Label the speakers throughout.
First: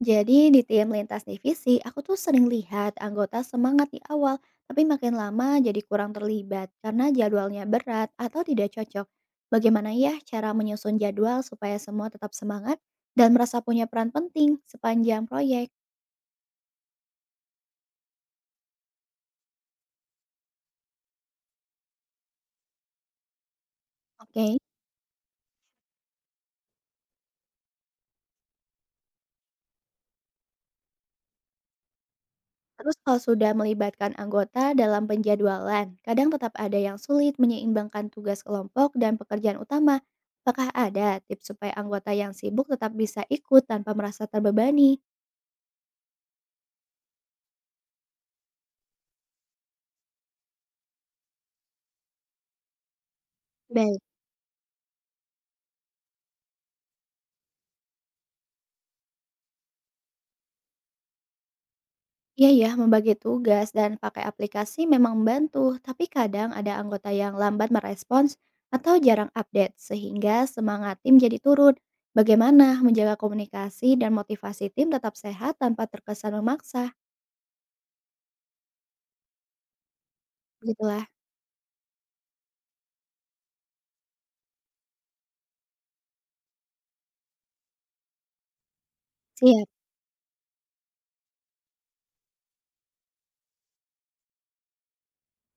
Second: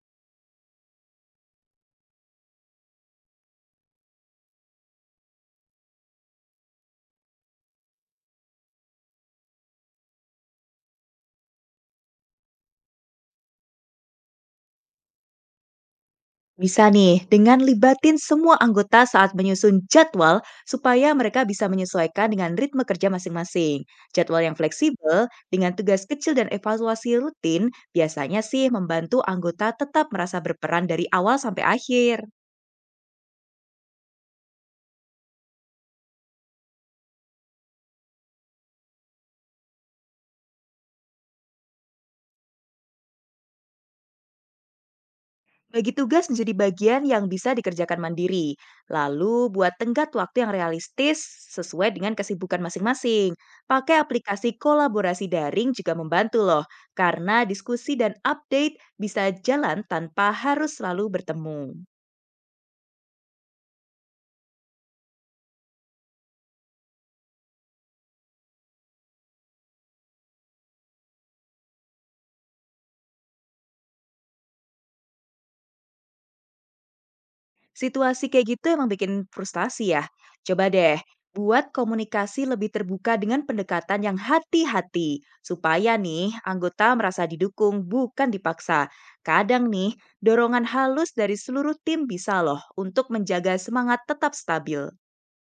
Speaker 1: Jadi di tim lintas divisi, aku tuh sering lihat anggota semangat di awal, tapi makin lama jadi kurang terlibat karena jadwalnya berat atau tidak cocok. Bagaimana ya cara menyusun jadwal supaya semua tetap semangat dan merasa punya peran penting sepanjang proyek?
Speaker 2: Bisa nih, dengan libatin semua anggota saat menyusun jadwal supaya mereka bisa menyesuaikan dengan ritme kerja masing-masing. Jadwal yang
Speaker 1: Oke,
Speaker 2: fleksibel dengan tugas kecil dan evaluasi rutin biasanya sih membantu anggota tetap merasa berperan dari awal sampai akhir.
Speaker 1: terus kalau sudah melibatkan anggota dalam penjadwalan, kadang tetap ada yang sulit menyeimbangkan tugas kelompok dan pekerjaan utama. Apakah ada tips supaya anggota yang sibuk tetap bisa ikut tanpa merasa terbebani?
Speaker 2: Bagi tugas menjadi bagian yang bisa dikerjakan mandiri, lalu buat tenggat waktu yang realistis sesuai dengan kesibukan masing-masing. Pakai
Speaker 1: Baik.
Speaker 2: aplikasi kolaborasi daring juga membantu loh, karena diskusi dan update bisa jalan tanpa harus selalu bertemu.
Speaker 1: Iya ya, membagi tugas dan pakai aplikasi memang membantu, tapi kadang ada anggota yang lambat merespons atau jarang update, sehingga semangat tim jadi turun. Bagaimana menjaga komunikasi dan motivasi tim tetap sehat tanpa terkesan memaksa?
Speaker 2: Situasi kayak gitu emang bikin frustasi ya. Coba deh,
Speaker 1: Gitulah.
Speaker 2: buat komunikasi lebih terbuka dengan pendekatan yang hati-hati. Supaya nih, anggota merasa didukung, bukan dipaksa. Kadang
Speaker 1: Siap.
Speaker 2: nih, dorongan halus dari seluruh tim bisa loh untuk menjaga semangat tetap stabil.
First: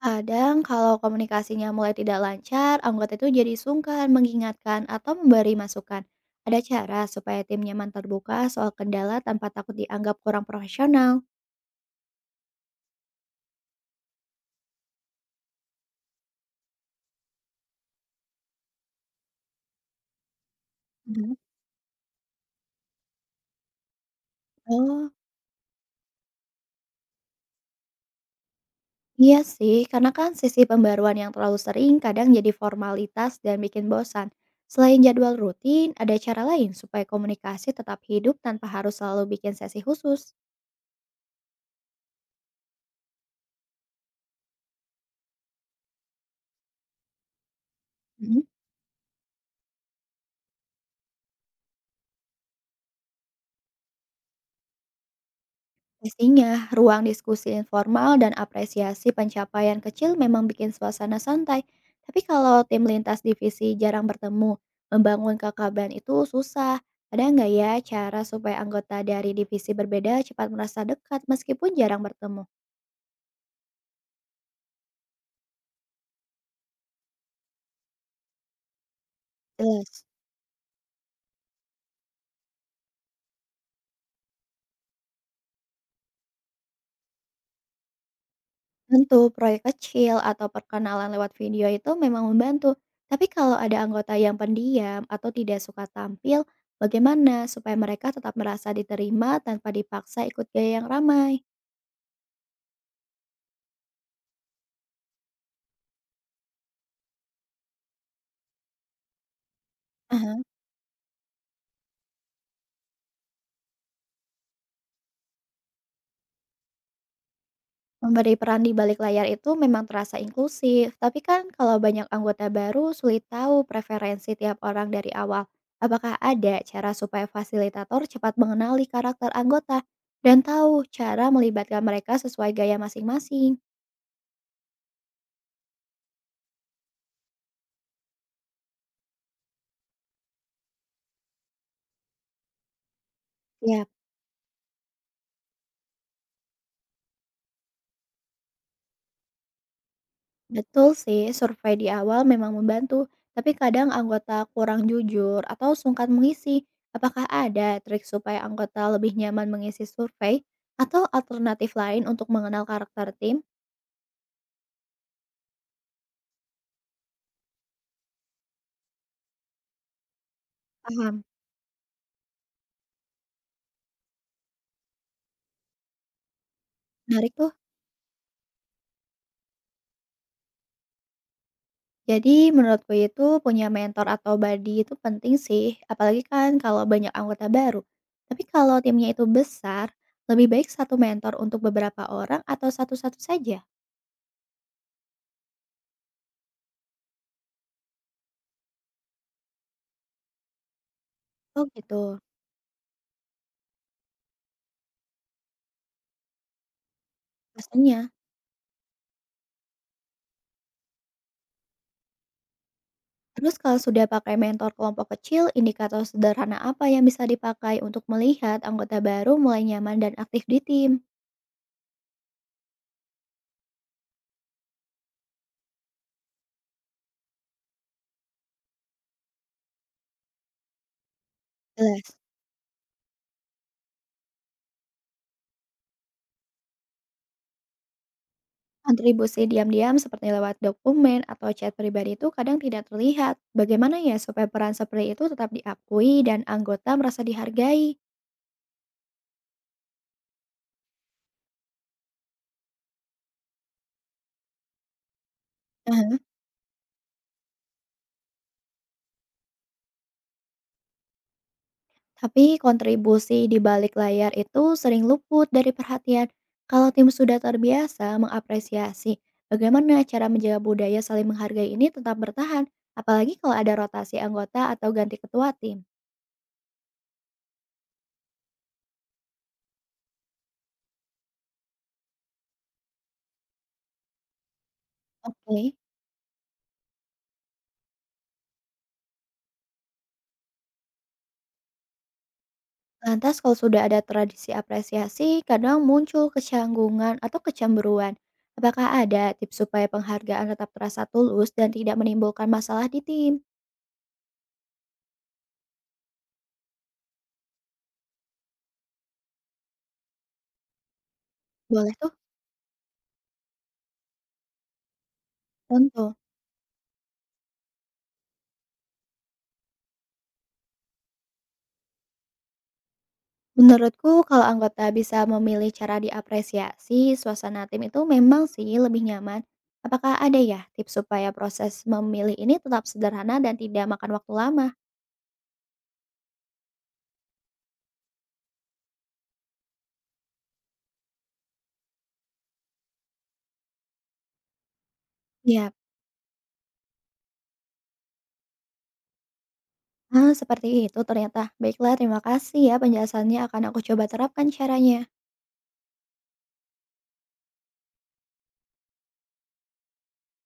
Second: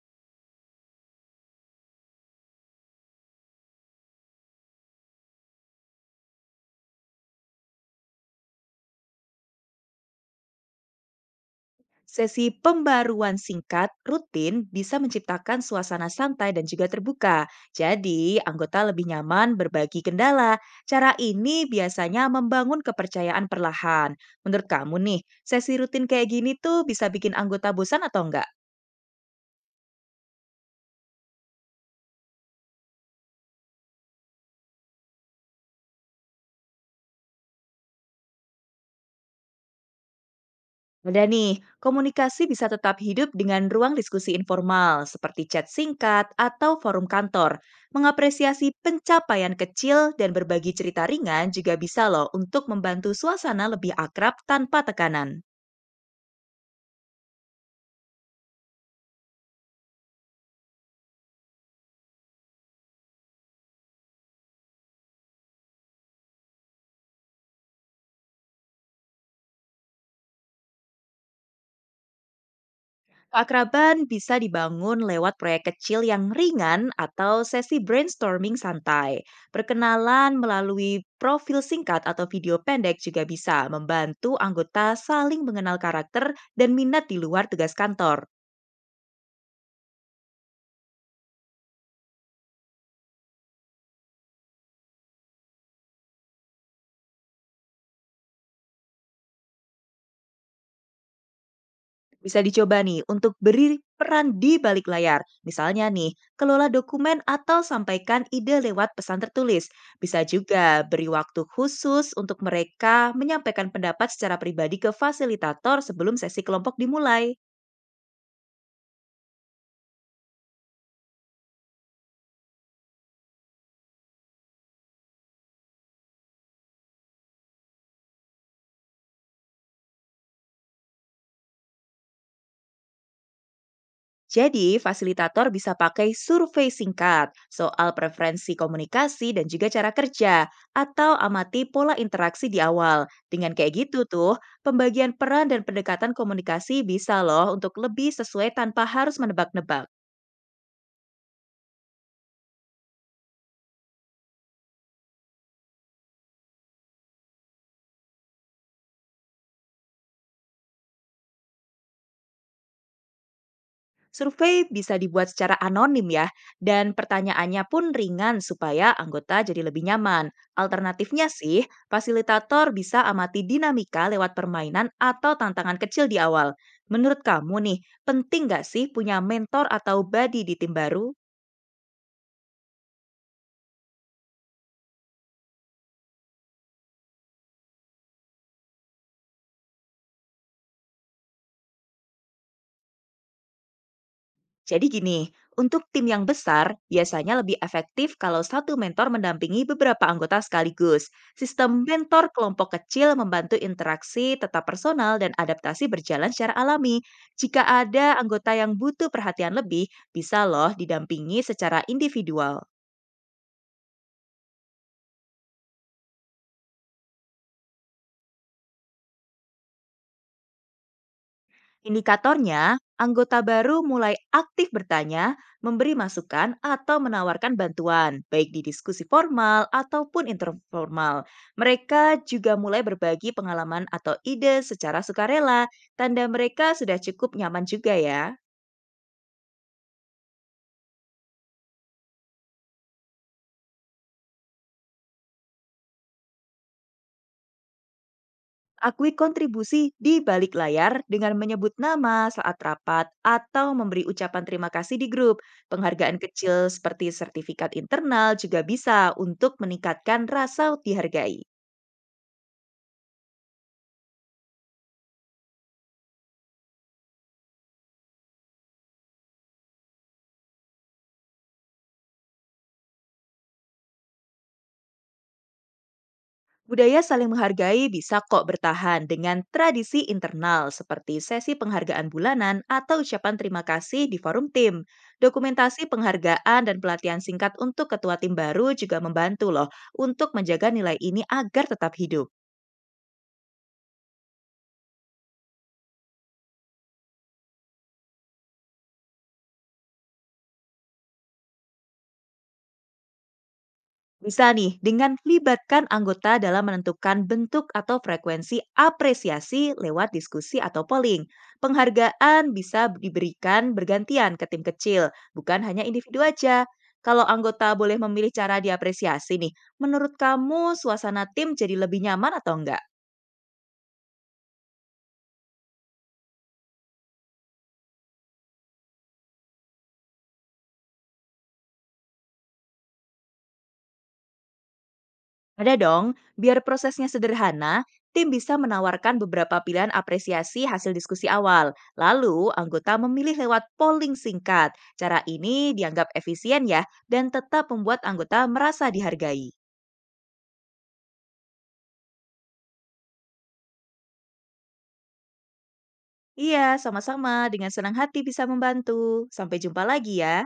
Speaker 1: Kadang kalau komunikasinya mulai tidak lancar, anggota itu jadi sungkan mengingatkan atau memberi masukan. Ada cara supaya tim nyaman terbuka soal kendala tanpa takut dianggap kurang profesional.
Speaker 2: Sesi pembaruan singkat rutin bisa menciptakan suasana santai dan juga terbuka. Jadi, anggota lebih nyaman berbagi kendala. Cara
Speaker 1: Mhm.
Speaker 2: ini biasanya membangun kepercayaan perlahan. Menurut kamu
Speaker 1: Oh,
Speaker 2: nih, sesi rutin kayak gini tuh bisa bikin anggota bosan atau enggak?
Speaker 1: iya sih, karena kan sisi pembaruan yang terlalu sering kadang jadi formalitas dan bikin bosan. Selain jadwal rutin, ada cara lain supaya komunikasi tetap hidup tanpa harus selalu bikin sesi khusus.
Speaker 2: Ada nih, komunikasi bisa tetap hidup dengan ruang diskusi informal seperti chat singkat atau forum kantor.
Speaker 1: Mhm.
Speaker 2: Mengapresiasi pencapaian kecil dan berbagi cerita ringan juga bisa loh untuk membantu suasana lebih akrab tanpa tekanan.
Speaker 1: Pastinya, ruang diskusi informal dan apresiasi pencapaian kecil memang bikin suasana santai. Tapi kalau tim lintas divisi jarang bertemu, membangun kekeluargaan itu susah. Ada nggak ya cara supaya anggota dari divisi berbeda cepat merasa dekat meskipun jarang bertemu?
Speaker 2: Keakraban bisa dibangun lewat proyek kecil yang ringan atau sesi brainstorming santai.
Speaker 1: Jelas.
Speaker 2: Perkenalan melalui profil singkat atau video pendek juga bisa membantu anggota saling mengenal karakter dan minat di luar tugas kantor.
Speaker 1: Tentu, proyek kecil atau perkenalan lewat video itu memang membantu. Tapi kalau ada anggota yang pendiam atau tidak suka tampil, bagaimana supaya mereka tetap merasa diterima tanpa dipaksa ikut gaya yang ramai?
Speaker 2: Bisa dicoba nih untuk beri peran di balik layar. Misalnya nih, kelola dokumen atau sampaikan ide lewat pesan tertulis. Bisa
Speaker 1: Aha.
Speaker 2: juga beri waktu khusus untuk mereka menyampaikan pendapat secara pribadi ke fasilitator sebelum sesi kelompok dimulai.
Speaker 1: Memberi peran di balik layar itu memang terasa inklusif, tapi kan kalau banyak anggota baru sulit tahu preferensi tiap orang dari awal. Apakah ada cara supaya fasilitator cepat mengenali karakter anggota dan tahu cara melibatkan mereka sesuai gaya masing-masing?
Speaker 2: Jadi, fasilitator bisa pakai survei singkat soal preferensi komunikasi dan juga cara kerja, atau amati pola interaksi di awal. Dengan kayak
Speaker 1: Ya,
Speaker 2: gitu tuh, pembagian peran dan pendekatan komunikasi bisa loh untuk lebih sesuai tanpa harus menebak-nebak.
Speaker 1: betul sih, survei di awal memang membantu, tapi kadang anggota kurang jujur atau sungkan mengisi. Apakah ada trik supaya anggota lebih nyaman mengisi survei atau alternatif lain untuk mengenal karakter tim?
Speaker 2: Survei bisa dibuat secara anonim ya, dan pertanyaannya pun ringan supaya anggota jadi lebih nyaman.
Speaker 1: Paham.
Speaker 2: Alternatifnya sih, fasilitator bisa amati dinamika lewat permainan atau tantangan kecil di awal. Menurut
Speaker 1: Menarik tuh.
Speaker 2: kamu nih, penting nggak sih punya mentor atau buddy di tim baru?
Speaker 1: Jadi menurutku itu punya mentor atau buddy itu penting sih, apalagi kan kalau banyak anggota baru. Tapi kalau timnya itu besar, lebih baik satu mentor untuk beberapa orang atau satu-satu saja.
Speaker 2: Jadi gini, untuk tim yang besar, biasanya lebih efektif kalau satu mentor mendampingi beberapa anggota sekaligus.
Speaker 1: Oh
Speaker 2: Sistem
Speaker 1: gitu.
Speaker 2: mentor kelompok kecil membantu interaksi tetap personal dan adaptasi berjalan secara alami.
Speaker 1: Gitu,
Speaker 2: Jika
Speaker 1: pastinya.
Speaker 2: ada anggota yang butuh perhatian lebih, bisa loh didampingi secara individual.
Speaker 1: Terus kalau sudah pakai mentor kelompok kecil, indikator sederhana apa yang bisa dipakai untuk melihat anggota baru mulai nyaman dan aktif di tim?
Speaker 2: Indikatornya, anggota baru mulai aktif bertanya, memberi masukan, atau menawarkan bantuan, baik di diskusi formal ataupun informal.
Speaker 1: Jelas.
Speaker 2: Mereka juga mulai berbagi pengalaman atau ide secara sukarela, tanda mereka sudah cukup nyaman juga ya.
Speaker 1: Kontribusi diam-diam seperti lewat dokumen atau chat pribadi itu kadang tidak terlihat. Bagaimana ya supaya peran seperti itu tetap diakui dan anggota merasa dihargai?
Speaker 2: Akui kontribusi di balik layar dengan menyebut nama saat rapat atau memberi ucapan terima kasih di grup. Penghargaan kecil seperti sertifikat internal juga bisa untuk meningkatkan rasa dihargai.
Speaker 1: Tapi kontribusi di balik layar itu sering luput dari perhatian. Kalau tim sudah terbiasa mengapresiasi, bagaimana cara menjaga budaya saling menghargai ini tetap bertahan, apalagi kalau ada rotasi anggota atau ganti ketua tim.
Speaker 2: Budaya saling menghargai bisa kok bertahan dengan tradisi internal seperti sesi penghargaan bulanan atau ucapan terima kasih di forum tim.
Speaker 1: Oke,
Speaker 2: Dokumentasi penghargaan dan pelatihan singkat untuk ketua tim baru juga membantu loh untuk menjaga nilai ini agar tetap hidup.
Speaker 1: lantas kalau sudah ada tradisi apresiasi, kadang muncul kecanggungan atau kecemburuan. Apakah ada tips supaya penghargaan tetap terasa tulus dan tidak menimbulkan masalah di tim?
Speaker 2: Bisa nih, dengan libatkan anggota dalam menentukan bentuk atau frekuensi apresiasi lewat diskusi atau polling.
Speaker 1: Boleh tuh,
Speaker 2: Penghargaan bisa diberikan bergantian ke tim kecil, bukan hanya
Speaker 1: tentu.
Speaker 2: individu aja. Kalau anggota boleh memilih cara diapresiasi nih, menurut kamu suasana tim jadi lebih nyaman atau enggak?
Speaker 1: Menurutku kalau anggota bisa memilih cara diapresiasi, suasana tim itu memang sih lebih nyaman. Apakah ada ya tips supaya proses memilih ini tetap sederhana dan tidak makan waktu lama?
Speaker 2: Ada dong, biar prosesnya sederhana, tim bisa menawarkan beberapa pilihan apresiasi hasil diskusi awal. Lalu, anggota memilih lewat polling singkat. Cara ini
Speaker 1: Ya,
Speaker 2: dianggap efisien ya, dan tetap membuat anggota merasa dihargai.
Speaker 1: seperti itu ternyata. Baiklah, terima kasih ya penjelasannya akan aku coba terapkan caranya.
Speaker 2: Iya, sama-sama. Dengan senang hati bisa membantu. Sampai jumpa lagi ya.